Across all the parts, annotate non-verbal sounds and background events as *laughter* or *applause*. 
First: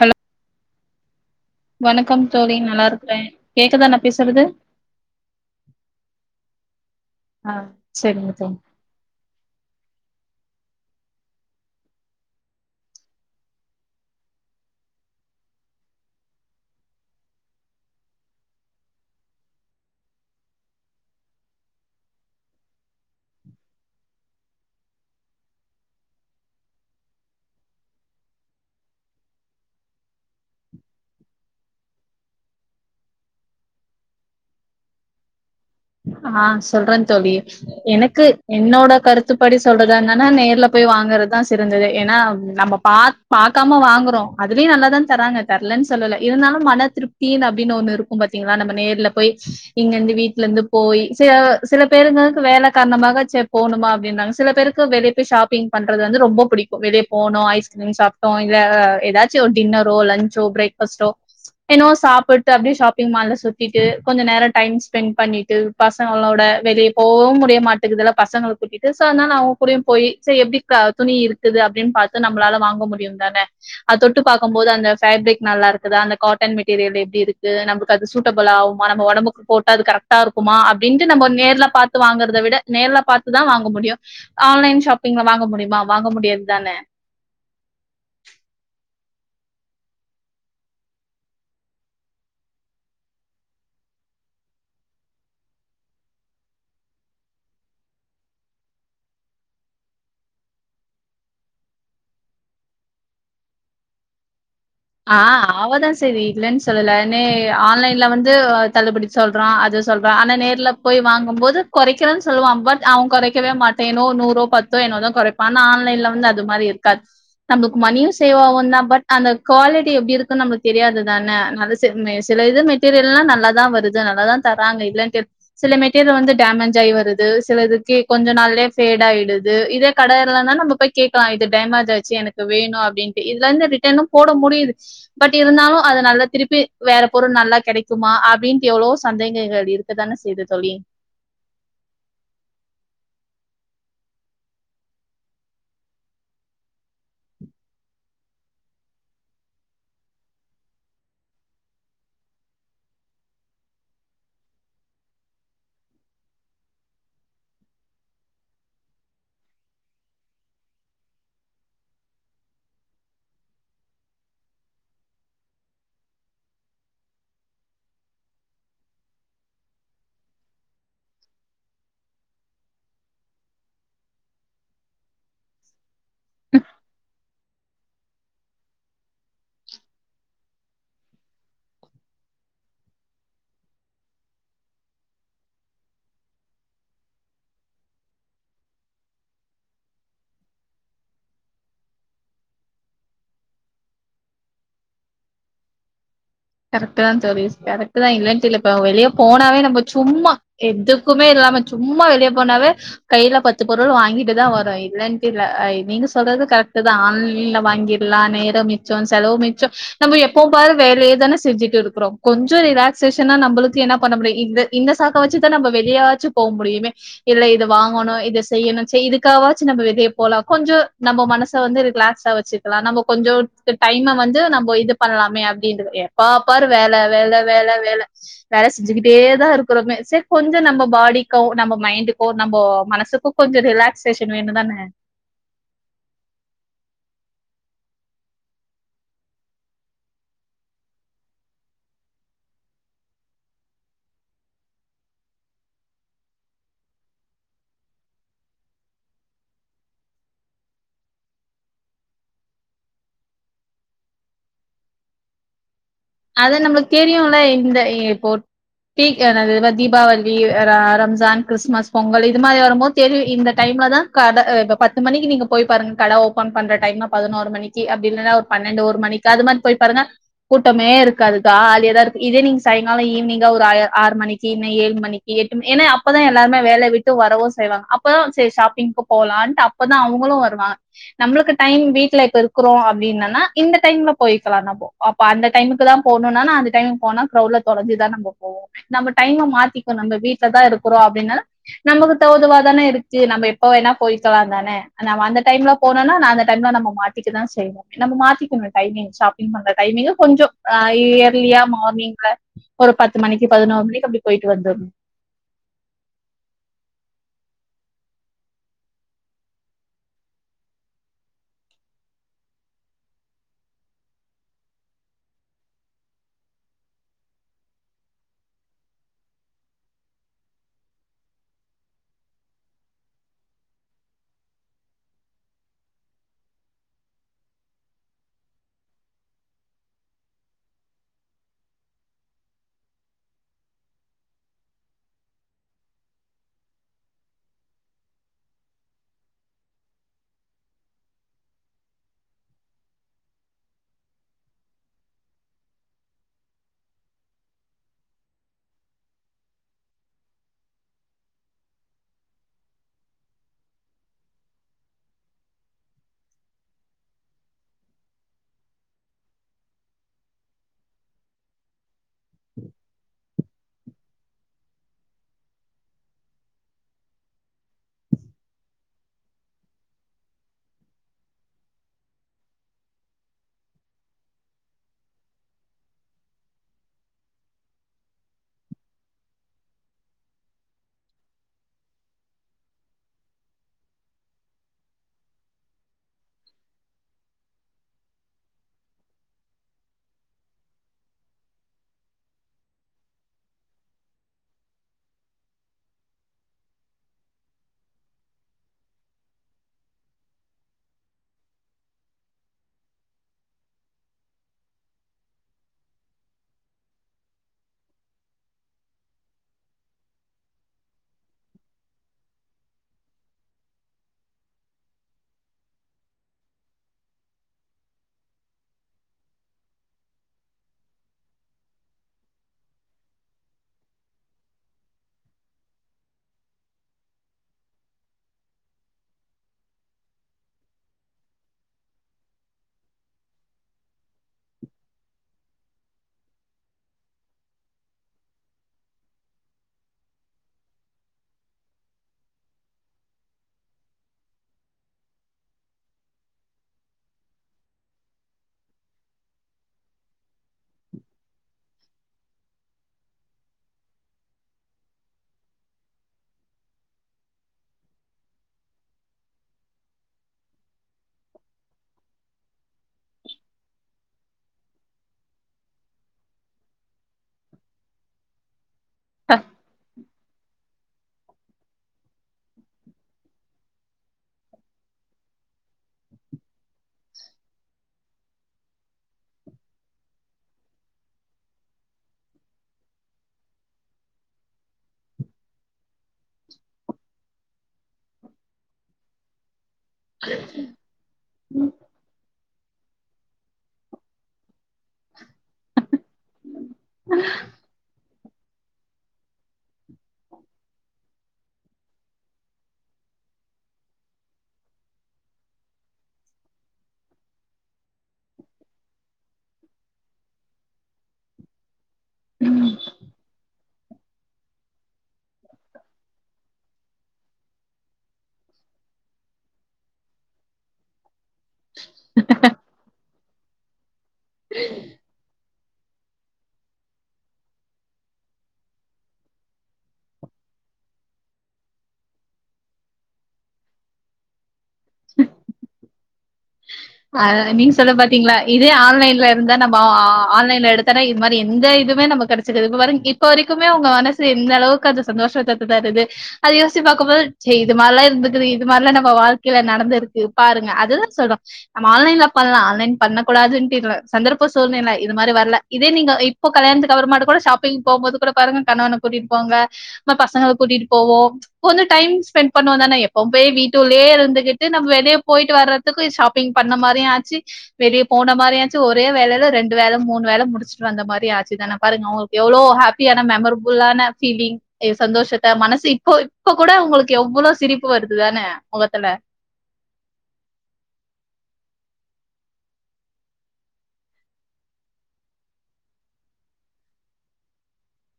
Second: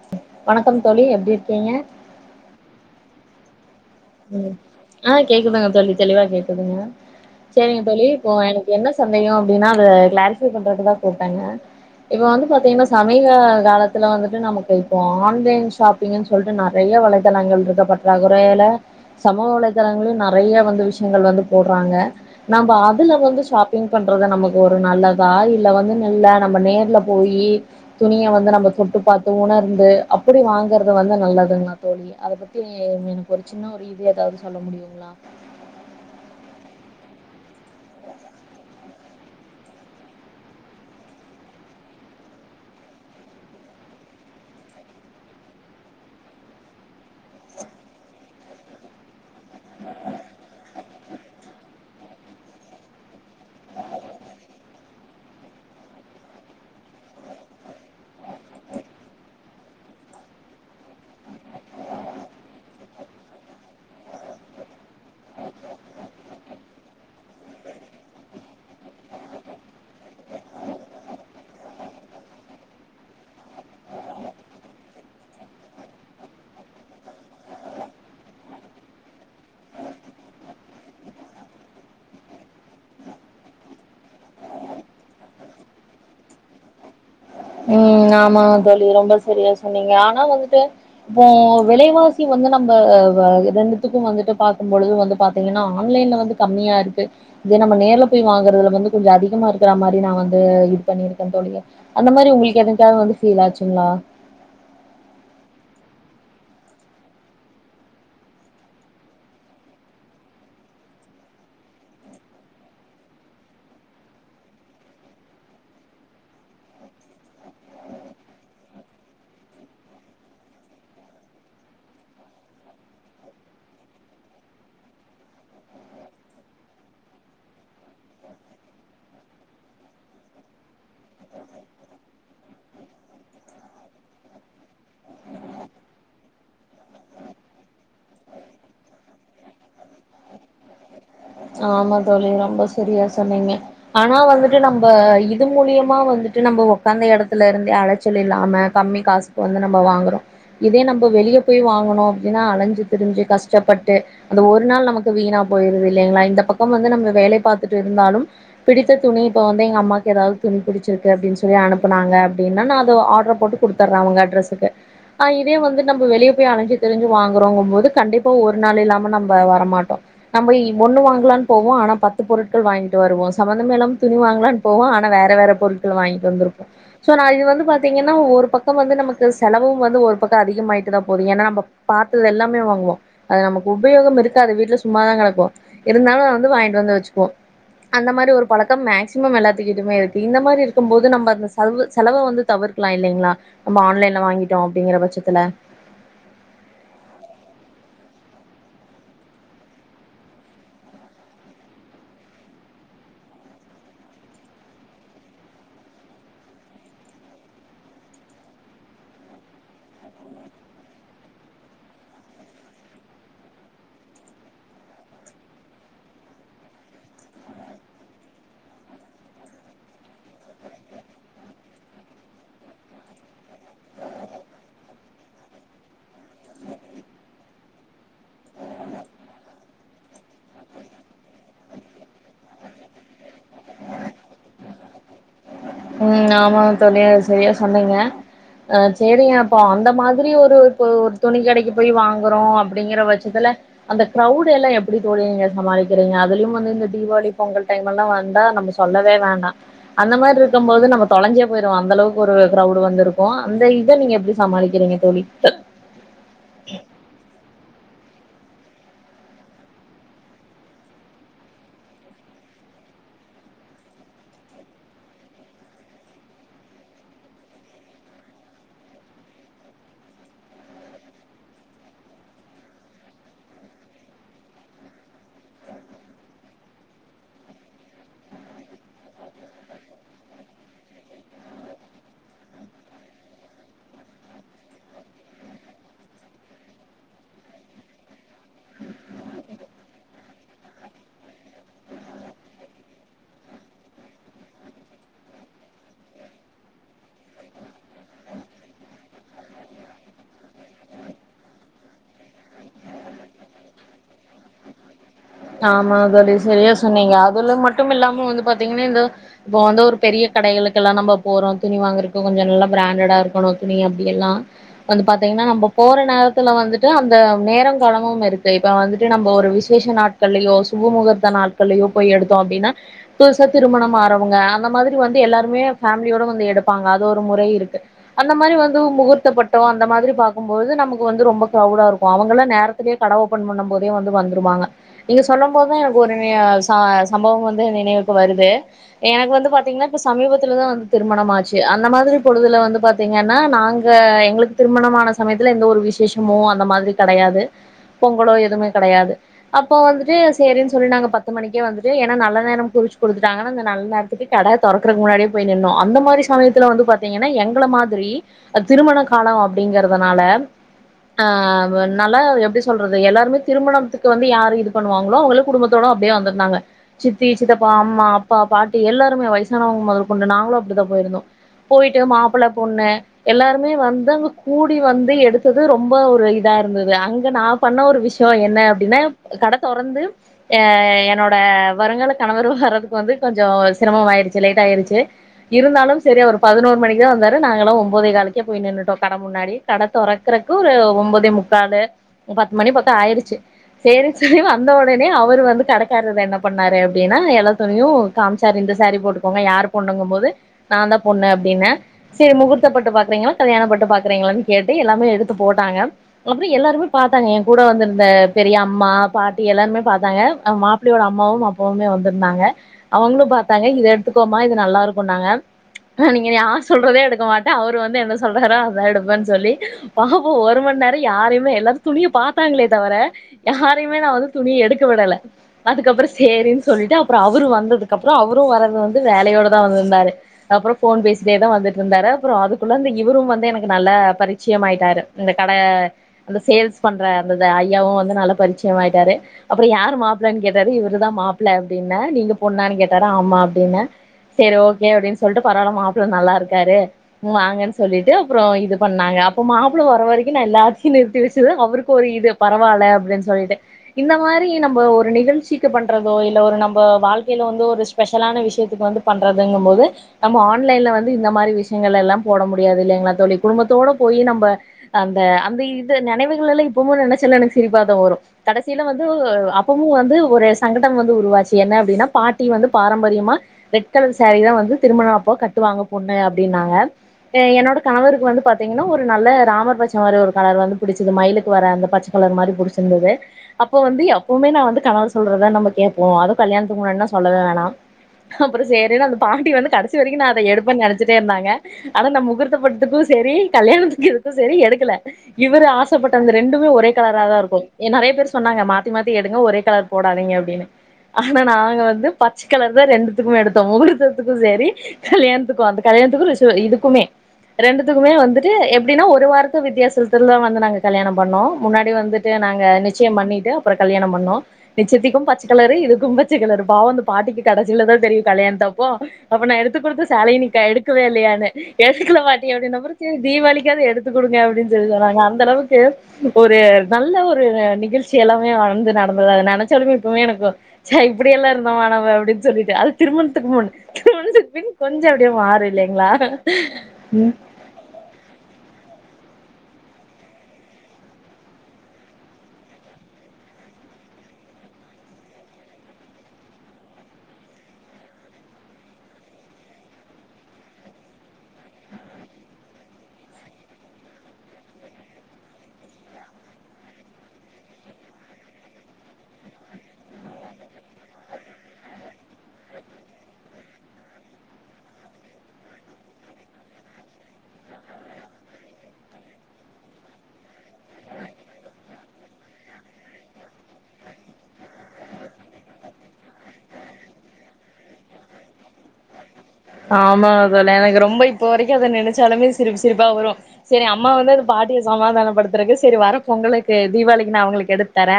hello வணக்கம் தோழி எப்டி இருக்கீங்க வணக்கம் தோழி நல்லா இருக்குறே கேக்குதா நா பே ம் ஆ கேக்குதுங்க தோழி தெளிவா கேக்குதுங்க ஆ சேரிங்க தோழி செரிங்க இப்போ தோழி எனக்கு என்ன சந்தோகோ அப்டின்னா அத கிளாரிஃபை பண்றதுக்குதா கூப்டேங்க இப்போ வந்து பாத்தீங்கன்னா சமீக காலத்துல வந்துட்டு நமக்கு இப்போ ஆன்லைன் ஷாப் அப்டிங்கன்னு சொல்லிட்டு நறைய வலைதளங்கள் இருக்க பற்றா குறையில சமூக வலைதளங்களு நெறைய வந்து விஷயங்கள் வந்து போட்றாங்க நமபோ அதுல வந்து ஷாப்பிங் பண்றது நமக்கு ஒரு நல்லதா இல்ல வந்து இல்ல நம்ம நேர்ல போயி துணிய வந்து நம்ம தொட்டு பாத்து உணர்ந்து அப்புடி வாங்குறது வந்து நல்லதுங்ளா தோழி அத பத்தி எனக்கு ஒரு சின்ன ஒரு இது ஏதாது சொல்ல முடியுங்களா ஆ சொல்றே தோழி எனக்கு என்னோட கருத்துப்படி சொல்றது என்னன்னா நேர்ல போயி வாங்குறதா சிறந்தது ஏன்னா நம்ம பாக் பாக்காம வாங்குறோ அதுவே நல்லாதா தராங்க தர்லன்னு சொல்லல்ல இருந்தாலு மன திருப் தி அப்டின்னு ஒன்னு இருக்கு பாத்தீங்ளா நம்ம நேர்ல போயி இங்கந்து வீட்ல இருந்து போயி சில சில பேருங்களுக்கு வேல காரணமாக செர் போனுமா அப்டின்னாங்க சில பேருக்கு வெளிய போய் ஷாப்பிங் பண்றது வந்து ரொம்ப புடிக் ஒ வெளியே போனோ ஐஸ்கிரீம் சாப்டோம் இல்ல ஏதாச்சும் ஒரு டின்னரோ லன்சோ பிரேக் ஃபாஸ்ட்டோ எனோ சாப்புட்டு அப்டியே ஷாப்பிங் மால்ல சுத்திட்டு கொஞ்ச நேர டைம் ஸ்பெண்ட் பண்ணிட் டு பசங்களோட வெளியே போ முடிய மாட்டேக்குதல்ல பசங்க கூட்டிட்டு சோ அதனால அவுங்க கூடயும் போய் செ எப்டி க துணி இருக்குது அப்டின்னு பாத்து நம்மளால வாங்க முடியும் தான அது தொட்டு பாக்கும் போது அந்த பேப்ரிக் நல்லா இருக்குதா அந்த காட்டன் மெட்டீரியல் எப்டி இருக்கு நம்ம கு அது சூட்டபுல்லா ஆகுமா நம்ம ஒடம்புக்கு போட்டா அது கரெக்ட் டா இருக்குமா அப்டின்ட்டு நம்ம நேர்ல பாத்து வாங்கறத விட நேர்ல பாத்துதா வாங்க முடியும் ஆன்லைன் ஷாப்பிங்ல வாங்க முடியுமா வாங்க முடியாது தான ம் ஆமா தோழி ரொம்ப சரியா சொன்னீங்க ஆனா வந்துட்டு இப்போ விலைவாசி வந்து நம்ம ரெண்டுத்துக்கும் வந்துட்டு பாக்கும்பொழுது வந்து பாத்தீங்கன்னா ஆன்லைன்ல வந்து கம்மியாக இருக்கு இதே நம்ம நேர்ல போய் வாங்குறதுல வந்து கொஞ்சம் அதிகமா இருக்கிற மாரி நான் வந்து இது பண்ணியிருக்கேன் தோழி இந்த மாரி உங்களுக்கு எதுக்காவது வந்து ஃபீல் ஆச்சுங்களா ஆ ஆவதான் செய்யுது இல்லன்னு சொல்லல னே ஆன்லைன்ல வந்து தள்ளுபடி ச் சொல்றான் அது சொல்றான் ஆனா நேர்ல போய் வாங்கும் போது குறைக்கிறன்னு சொல்லுவான் பட் அவன் குறைக்கவே மாட் ஏனோ நூறோ பத்தோ என்னோதான் குறைப்பான் ஆனா ஆன்லைன்ல வந்து அது மாதிரி இருக்காது நம்மக்கு மணியும் சேவாகும் தான் பட் அந்த குவாலிட்டி எப்படி இருக்குன்னு நம்மளுக்கு தெரியாது தான நல்ல ச சில இது மெட்டீரியல்லாம் நல்லாதான் வருது நல்லா தான் தராங்க இல்லண்ட சில மெட்டீரியல் வந்து டேமேஜ் ஆயி வருது சில இதுக்கு கொஞ்ச நாள்யே ஃபேடாயிடுது இதே கடை இலன்னா நம்ம போய் கேட்கலாம் இது டேமேஜ் ஆயச்சு எனக்கு வேணும் அப்படின்ட்டு இதுல இருந்து ரிட்டர்னும் போட முடியுது பட் இருந்தாலும் அது நல்லா திருப்பி வேற பொருள் நல்லா கிடைக்குமா அப்படின்னுட்டு எவ்ளோ சந்தேகங்கள் இருக்கு இருக்க தான செய்து தோழி ஆமா தோழி ரொம்ப சரியா சொன்னீங்க ஆனா வந்துட்டு நம்ம இது மூலியமா வந்துட்டு நம்ம உக்காந்த இடத்துல இருந்தே அழைச் சல் இல்லாம கம்மி காசுக்கு வந்து நம்ம வாங்குறோம் இதே நம்ம வெளியே போய் வாங்கணும் அப்படின்னா அலைஞ்சு திரஞ்சு கஷ்டப்பட்டு அந்த ஒரு நாள் நமக்கு வீணா போயிருது இல்லைங்களா இந்த பக்கம் வந்து நம்ம வேலை பாத்துட்டு இருந்தாலும் பிடித்த தணி இப்போ வந்து எங்கள் அம்மாக்குதாவ துணி பிடிச்சிருக்கு அப்டின்னு சொல்லி அனுப்பினாங்க அப்டின்னா நான் அது ஆர்டரை போட்டு கொடுத்துர்றா அவங்க அட்ரெஸுக்கு ஆஹ் இதே வந்து நம்ம வெளியே போய் அழிஞ்சு தெரிஞ்சு வாங்குறோங்கும் போது கண்டிப்பா ஒரு நாள் இல்லாம நம்ம வரமாட்டோம் நம்மளு இன் ஒண்ணு வாங்கலான்னு போவோம் ஆனா பத்து பொருட்கள் வாங்கிட்டு வருவோம் சம்பந்தம்மே இல்லாம துணி வாங்கலான்னு போவோ ஆன வேற வேற பொருள் தா வாங்கிட்டு வந்திருப்போம் சோ நான் இது வந்து பாத் தீங்கன்னா ஒரு பக்கம் வந்து நமக்கு செலவும் வந்து ஒரு பக்கம் அதிகமாயிட்டு தான் போது ஏன்னா நம்ம பாத்தது எல்லாமே வாங்குவோம் அது நமக்கு உபயோகம் இருக்காது வீட்டுல சும்மாதான் கிடக்கும் இருந்தாலும் அத வந்து வாங்கிட்டு வந்து வச்சுக்குவோம் அந்த மாரி ஒரு பழக்கம் மேக்ஸிமம் எல்லாத்துக்கிட்டுமே இருக்கு இந்த மாரி இருக்கும்போது நம்ம அந்த செலவு செலவை வந்து தவிரு கலாம் இல்லலைங்களா நம்ம ஆன்லைன்ல வாங்கிட்டோம் அப்படிங்கிற பட்சத்துல கரெக்ட் தான் தோழி கரெக்ட் தான் இலைன்னு இல்ல இப்ப வெளியே போனாவே நம்ம சும்மா எதுக்குமே இல்லாம சும்மா வெளிய போனாவே கையில பத்து பொருள் வாங்கிட்டுதா வறோ இல்லன்ட்டு இல்ல அ நீங்க சொல்றது கரெக்ட்டு தா ஆன்லைன்ல வாங்கி கில்லாம் நேரம் மிச்சம் செலவு மிச்சம் நம்ம எப்போ பாரு வேலையே தான செ செஞ்சுட்டு இருக்றோம் கொஞ்சம் ரிலாக்சேஷனா நம்மளுக்கு என்ன பண்ண முடியும் இந்த சாக்க வச்சுதான நம்ம வெளியவாச்சு போ முடியுமே இல்ல இது வாங்கணும் இதை செய்யணும் சரி இதுக்காகாச்சு நம்ம வெளிய போலாம் கொஞ்சம் நம்ம மனச வந்து ரிலாக்ஸா‌ வெச்சுக்கலா வச்சுக்கலாம் நம்ம கொஞ்சம் டைமை வந்து நம்ம இது பண்ணலாமே அப்படின்ற எப்பபாரு வேல வேல வேல வேல வேலை செஞ்சுக்கிட்டே தா இருக்கிறோமே சரி கொஞ்சம் நம்ம பாடிக்கும் நம்ம மைண்டுக்கும் நம்ம மனசுக்கும் கொஞ்சம் ரிலாக்சேஷன் வேணும்தானே ம் ஆமா தோழி சரியா சொன்னீங்க அ சரி இப்போ அந்த மாதிரி ஒரு இப்ப ஒரு துணி கடைக்கு போய் வாங்கறோம் அப்படிங்கிற பட்சத்துல அந்த க்ரவுடு எல்லாம் எப்படி தோழி நீங்க சமாளிக்கிறீங்க அதுலயும் வந்து இந்த தீபாவளி பொங்கல் டைம்ல்லாம் வந்தா நம்ம சொல்லவே வேண்டாம் அந்த மாதிரி இரு இருக்கும் போது நம்ம தொலைஞ்சா போயிருவோ அந்த அளவுக்கு ஒரு கிரவுட் வந்திருக்கும் அந்த இத நீங்க எப்படி சமாளிக்கறீங்க தோழி அத நம்மளுக்கு தெரியும்ல இந்த போ தீ என்னது இந்த மாறி‌ தீபாவளி ரம்ஜான் கிறிஸ்துமஸ் பொங்கல் இது மாதிரி வரும்போது தெரி இந்த டைம்ல தான் கட இப்ப பத்து மணிக்கு நீங்க போய் பாருங்க கட ஓபன் பண்ற டைம்ல பதினோரு மணிக்கு அப்டியில்லனா ஒரு பன்னண்டு ஒரு மணிக்கு அது மாறி போய் பாருங்க னமே இருக்காது காலியா தா இருக்கோ இதே நீங்க சாயங்கால ஈவினிங்கா ஒரு ஆறு மணிக்கி இல்லன்ன ஏழு மணிக்கி எட்டு ம ஏன்னா அப்பதா எல்லாருமே வேல விட்டு வரவு செய்வாங்க அப்பதா சரி ஷாப்பிங்க்கு போலான்ட்டு அப் அப்பதா அவுங்களு வருவாங்க நம்மளுக்கு டைம் வீட்டுல இப்ப இருக்கிறோ அப்டின்னனா இந்த டைம்ல போய்க்கலா நம்மோ அப்போ அந்த டைமுக்கு தா போனோனா அந்த டைமுக்கு போனா கிரவுட்ல தொலஞ்சிதா நம்ம போவோ நம்ம டைம்ம மாத்திக்கனு நம்ம வீட்லதா இருக்கறோ அப்டின்னா நமக்கு தோதுவாதான இருக்கு நம்ம எப்ப வேணா போய்கலா தான நம்ம அந்த டைம்ல போனோனா நா அந்த டைம்ல நம்ம மாட்டிக்க தா செய்வோ நம்ம மாத்திக்கணு டைமிங் ஷாப்பிங் பண்ற டைமிங்கு கொஞ்சோ அ இயர்லியா மார்னிங்ல ஒரு பத்து மணிக்கு பதினோரு மணிக்கு அப்டி போயிட்டு வந்துர்னோ ஆமா தோழி சரியா சொன்னீங்க அதுல்லா மட்டுல்லாம வந்து பாத்தீங்கன்னா இந்த இப்போ வந்து ஒரு பெரிய கடைகளுக்கெல்லா நம்ப போறோ துணி வாங்குறக்கு கொஞ்சோ நல்லா பிராண்டடா இருக்கணு துணி அப்டியெல்லா வந்து பாத்தீங்கன்னா நம்ப போற நேரத்துல வந்துட்டு அந்த நேர காலமும் இருக்கு இப்ப வந்துட்டு நம்ப ஒரு விசேஷ நாட்கள்ளையோ சுபமுகூர்த்த நாட்கள்ளையோ போய் எடுத்தோ அப்டின்னா புதுசா திருமணம் ஆறவங்க அந்த மாதிரி வந்து எல்லாருமே ஃபேமிலியோட வந்து எடுப்பாங்க அது ஒரு முறை இருக்கு அந்த மாறி வந்து முகூர்த்தப்பட்டோ அந்த மாதிரி பாக்கும்போது நமக்கு வந்து ரொம்ப க்ரவுடா இருக்கு அவுங்க எல்லா நேர கட ஓப்பன் பண்ணும் போதே வந்து வந்துருவாங்க நீங்க சொல்லும் போதா எனக்கு நிய ச ஒரு சம்பவம் வந்து நினைவுக்கு வருது எனக்கு வந்து பாத்தீங்கன்னா இப்ப சமீபத்துலதா வந்து திருமணம் ஆச்சு அந்த மாதிரி பொழுதுல வந்து பாத் தீங்கன்னா நாங்க எங்களுக்கு திருமணமான சமயத்துல எந்த ஒரு விசேஷமோ அந்த மாதிரி கெடையாது பொங்கலோ எதுவுமே கெடையாது அப்போ வந்துட்டு சேரின்னு சொல்லி நாங்க பத்து மணிக்கே வந்துட்டு ஏன்னா நல்ல நேர குறிச்சு குடுத்துட்டாங்கன்னா அந்த நல்ல நேர த்துக்கு கட தொறக்கறக்கு முன்னாடியே போய் நின்னோ அந்த மாறி சமயத்துல வந்து பாத்தீங்கன்னா எங்கள மாதிரி அது திருமண கால அப்டிங்கறதால அ லனால எப்டி சொல்றது எல்லாருமே திருமணத்துக்கு வந்து யார் இது பண்ணுவாங்ளோ அவுங்களே குடும்பத்தோட அப்டியே வந்துருந்தாங்க சித்தி சித்தப்பா அம்மா அப்பா பாட்டி எல்லாருமே வயசானவங்க மொத கொண்டு நாங்களு அப்டித்தா போயிருந்தோ போயிட்டு மாப்ள பொண்ணு எல்லாருமே வந்து அங்க கூடி வந்து எடுத்தது ரொம்ப ஒரு இதா இருந்தது அங்க நா ங்க பண்ண ஒரு விஷய என்ன அப்டின்னா கட தொறந்து ஏ என்னோட வருங்கால கணவரு வர்றதுக்கு வந்து கொஞ்ச சிரமம் ஆயிருச்சு லேட்டாயிருச்சு இருந்தாலு சரி அவரு பதினோரு மணிக்கு தா வந்தாரு நாங்கல்லா ஒம்பதே காலுக்கே போய் நின்னுட்ட கட முன்னாடி கடத் தொறக்குறக்கு ஒரு ஒம்பதே முக்காலு பத்து மணி பக்கோ ஆயிருச்சு சேரி சேரி வந்த ஒடனே அவரு வந்து கடக்காரரு என்ன பண்ணாரு அப்டின்னா எல்லாத் துணியு காமிச்சாரு இந்த சாரீ போட்டுக்கோங்க யாரு பொண்ணுங்கும் போது நா தா பொண்ணு அப்டின்ன செரி முகூர்த்தப்பட்டு பாக்குறீங்ளா கல்யாணப்பட்டு பாக்குறீங்ளான்னு கேட்டு எல்லாமே எடுத்து போட்டாங்க அப்றோ எல்லாருமே பாத்தாங்க ஏ கூட வந்திருந்த பெரிய அம்மா பாட்டி எல்லாருமே பாத்தாங்க அ மாப்பிள்ளையோட அம்மாவு அப்பாவுமே வந்திருந்தாங்க அவங்களு பாத்தாங்க இது எடுத்துக்கோமா இது நல்லா இருக்கோன்னாங்க ஹ நீங்க யார் சொல்றது எடுக்க மாட்ட அவரு வந்து என்ன சொல்றாரோ அதா எடுப்பேன்னு சொல்லி பாவோ ஒரு மண் நேரோ யாரையுமே எல்லாரு துணிய பாத்தாங்ளே தவர யாரையுமே நா வந்து துணிய எடுக்க விடல அதுக்கப்றோ சேரின்னு சொல்ட்டு அப்றோ அவரு வந்ததுக்கு அப்றோ அவரு வர்றது வந்து வேலையோட தா வந்திருந்தாரு அப்றோ ஃபோன் பேசிட்டே தா வந்துட்டு இருந்தாரு அப்றோ அதுக்குள்ள அந்த இவரு வந்து எனக்கு நல்ல பரிச்சயமாயிட்டாரு இந்த கட அந்த சேல்ஸ் பண்ற அந்த ஐயாவு வந்து நல்லா பரிச்சயமாயிட்டாரு அப்றோ யார் மாப்பிளன்னு கேட்டாரு இவரு தா மாப்ள்ள அப்டின்ன நீங்க பொண்ணாணு கேட்டாரு ஆமா அப்டின்ன சேரி ஓகே அப்டின்னு சொல்ட்டு பரவால்ல மாப்பிள்ள நல்லா இருக்காரு ம் வாங்கன்னு சொல்லிட்டு அப்புறம் இது பண்ணாங்க அப்ப மாப்பிள வர வரை க்கு நா எல்லாத்தையும் நிறுத்தி வச்சுது அவருக்கு ஒரு இது பரவாயில்ல அப்படின்னு சொல்லிட்டு இந்த மாரி நம்ம ஒரு நிகழ்ச்சிக்கு பண்றதோ இல்ல ஒரு நம்ம வாழ்க்கையில வந்து ஒரு ஸ்பெஷலான விஷயத்துக்கு வந்து பண்ணுறதுங்கும் போது நம்ம ஆன்லைன்ல வந்து இந்த மாரி விஷயங்கள் எல்லாம் போட முடியாது இல்லைங்களா தோழி குடும்பத்தோட போய் நம்ப அந்த அந்த இது நனைவுகள் எல்லாம் இப்பவும் நினைச்சல்ல எனக்கு சிரிப்பா தா வரும் கடைசியில வந்து அப்பமும் வந்து ஒரு சங்கடம் வந்து உருவாச்சு என்ன அப்படின்னா பாட்டி வந்து பாரம்பரியமா ரெட் கலர் சேரிதான் வந்து திருமணா அப்போ கட்டுவாங்க பொண்ணு அப்படின்னாங்க என்னோட கணவருக்கு வந்து பாத்தீங்கன்னா ஒரு நல்ல ராமர் பச்ச மாரி ஒரு கணவர் வந்து பிடிச்சது மயிலுக்கு வர அந்த பச்ச கலர் மாரி புடிச்சிருந்தது அப்ப வந்து எப்பவுமே நா வந்து கணவன் சொல்றதான் நம்ம கேட்போம் அது கல்யாணத்துக்கு முன்னாடிலா சொல்லவே வேணா அப்புறம் செரின்னு அந்த பாட்டி வந்து கட சி வரைக்கும் நா அத எடுப்பன் நினைச்சிட்டே இருந்தாங்க ஆனா நா முகூர்த்தப் பட்டுக்கும் செரி கல்யாணத்துக்கு இதுக்கும் சரி எடுக்கல இவரு ஆசப்பட்ட அந்த ரெண்டுமே ஒரே கலரா தா இருக்கும் என் நெறைய பேர் சொன்னாங்க மாத்தி மாத்தி எடுங்க ஒரே கலர் போடாதீங்க அப்படின்னு ஆனா நாங்க வந்து பச்ச கலர் தான் ரெண்டுத்துக்கும் எடுத்தோம் முகூர்தத்துக்கும் சரி கல்யாணத்துக்கும் அந்த கல்யாணத்துக்கும் ரிஷ இதுக்குமே ரெண்டுத்துக்குமே வந்துட்டு எப்படின்னா ஒரு வாரத்து வித்தியாசலத்துல தா வந்து நாங்க கல்யாணம் பண்ணோம் முன்னாடி வந்துட்டு நாங்க நிச்சயம் பண்ணிட்டு அப்புறோ கல்யணொ பண்ணோம் நிச்சத்துக்கும் பச்ச கலரு இதுக்கும் பச்ச கலரு பாவோ அந்த பாட்டிக்கு கடைசிலதா தெரியும் கல்யாணத் தப்போ அப்போ நா எடுத்து கொடுத்த சேலை நீ கா எடுக்கவே இல்லையா னு எசுக்கல பாட்டி அப்டின்ன பெறவு செரி தீபாவளிக்காது எடுத்துக் கொடுங்க அப்டின்னு சொல்லி சொன்னாங்க அந்த அளவுக்கு ஒரு நல்ல ஒரு நிகழ்ச்சி எல்லாமே வந்து நடந்தது அத நெனைச்சாலுமே இப்பவுமே எனக்கு ச இப்படிய எல்லாம் இருந்தா மாணவ அப்படின்னு சொல்லிட்டு அது திருமணத்துக்கு முன் திருமணத்துக்கு பின் கொஞ்சம் அப்டியே மாறு இல்லலைங்களா அதா மீம்ஸ் எல்லா பாத்தீங்களா இதே ஆன்லைன்ல இருந்த நம்ம ஆ ஆ ஆன்லைன்ல எடுத்த இது மாரி எந்த இதுமாரி நம்ம கிடைச்சுக்காது இப்ப பாருங்க *inaudible* இப்போ வரைக்குமே உங்க மனசு எந்த அளவுக்கு அந்த சந்தோஷத்த தருது அத யோசி பாக்கும்போது செரி இது மாரி எல்லாம் இருக்குது இது மாரில்லாம் நம்ம வாழ்க்கையில நடந்திருக்கு பாருங்க அதுதா சொல்றோ நம்ம ஆன்லைன்ல பண்லா ஆன்லைன் பண்ணக்கூடாதுன்ட்டு இல்ல சந்தர்ப்ப சூழ்நிலை இது மாரி வரல இதே நீங்க இப் இப்ப கல்யாணத்ககவர் மாடு கூட ஷாப்பிங் போம்போது கூட பாருங்க கணவனை கூட்டிட்டு போங்க ம‌ பசங்கள கூட்டிட் போவோ இப்ப வந்து டைம் ஸ்பெண்ட் பண்ணுவோ தான எப்போமே வீட்டுவுல்லயே இருந்துகிட்டு நம் வெளிய போயிட்டு வரதுக்கு ஷாப் பிங் பண்ண மாரியு ஆச்சு வெளிய போன மாரியு ஆச்சு ஒரே வேலயில ரெண்டு வேல மூணு வேல முடிச்சுட்டு வந்த மாரி ஆச்சு தானே பாருங்க அவங் எவ்ளோ ஹாப்பியான மெமரபுளான ஃபீலிங் எ சந்தோஷத்த மனசு இப்போ இப்ப கூட உங்களுக்கு எவ்வளோ சிரிப்பு வருதுதானே முகத்துல ஆமா அதல்ல எனக்கு ரொம்ப இப்ப வரைக்கு அத நினைச்சாலுமே சிரிப்பு சிரிப்பா வரு சேரி அம்மா வந்து அது பாட்டிய சமாதானப்படுத்துறக்கு சரி வர பொங்கலுக்கு தீபாளிக்கு நா உங்களுக்கு எடுத்து தரே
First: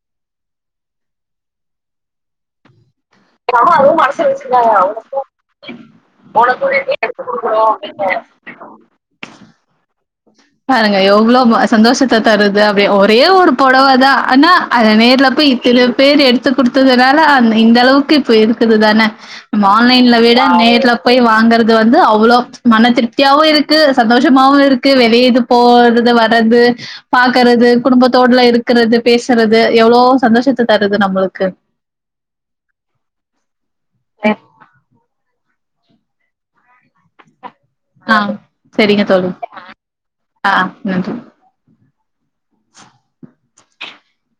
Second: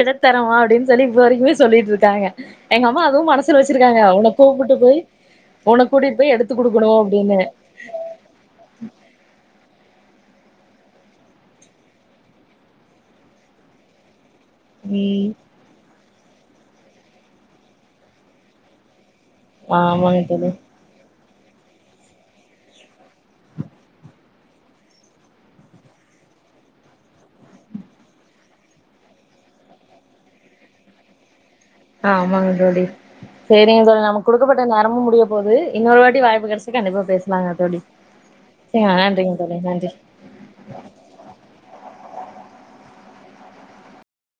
எடுத்தரமா அப்படின் சொல்லி இப்ப வரைக்குமே சொல்லிட்டுருக்காங்க எங்க அம்மா அதுவு மனஸ் சுல வச்சிருக்காங்க உன கூப்பிட்டு போய் உன கூட்டிட்டு பய் எடுத்து குடுக்கணு அப்படின்னு ஓ நீங்க பாருங்க எவ்வளவு சந்தோஷத்த தருது அப்படிய ஒரே ஒரு புடவாதா ஆனா அது நேர்ல ம் போய் இத்தனை பேர் எடுத்து குடுத்ததுனால அந்த இந்த அளவுக்கு இப்ப இருக்குது தான ம ஆன்லைன்ல ஆமாங்க விட தோழி நேர்ல போய் வாங்கறது வந்து அவ்ளோ மன திருப்தியாவு இருக்கு சந்தோஷமாவு இருக் கு வெளியேது போறது வறது பாக்குறது குடும்பத்தோடல இருக்கிறது பேசுறது எவ்ளோ சந்தோஷத்த தருது நம்மளுக்கு அ ஆமாங்க தோழி சேரிங்க தோழி நமக்கு குடுக்கப்பட்ட நேரமும் முடிய போகுது இன்னொரு வாட்டி வாய்ப்பு கிடைச்சு கண்டிப்பா பேசலாங்க தோழி ஆ ச வேணான்றிங்க தோழி *inaudible* ஆ நன்றி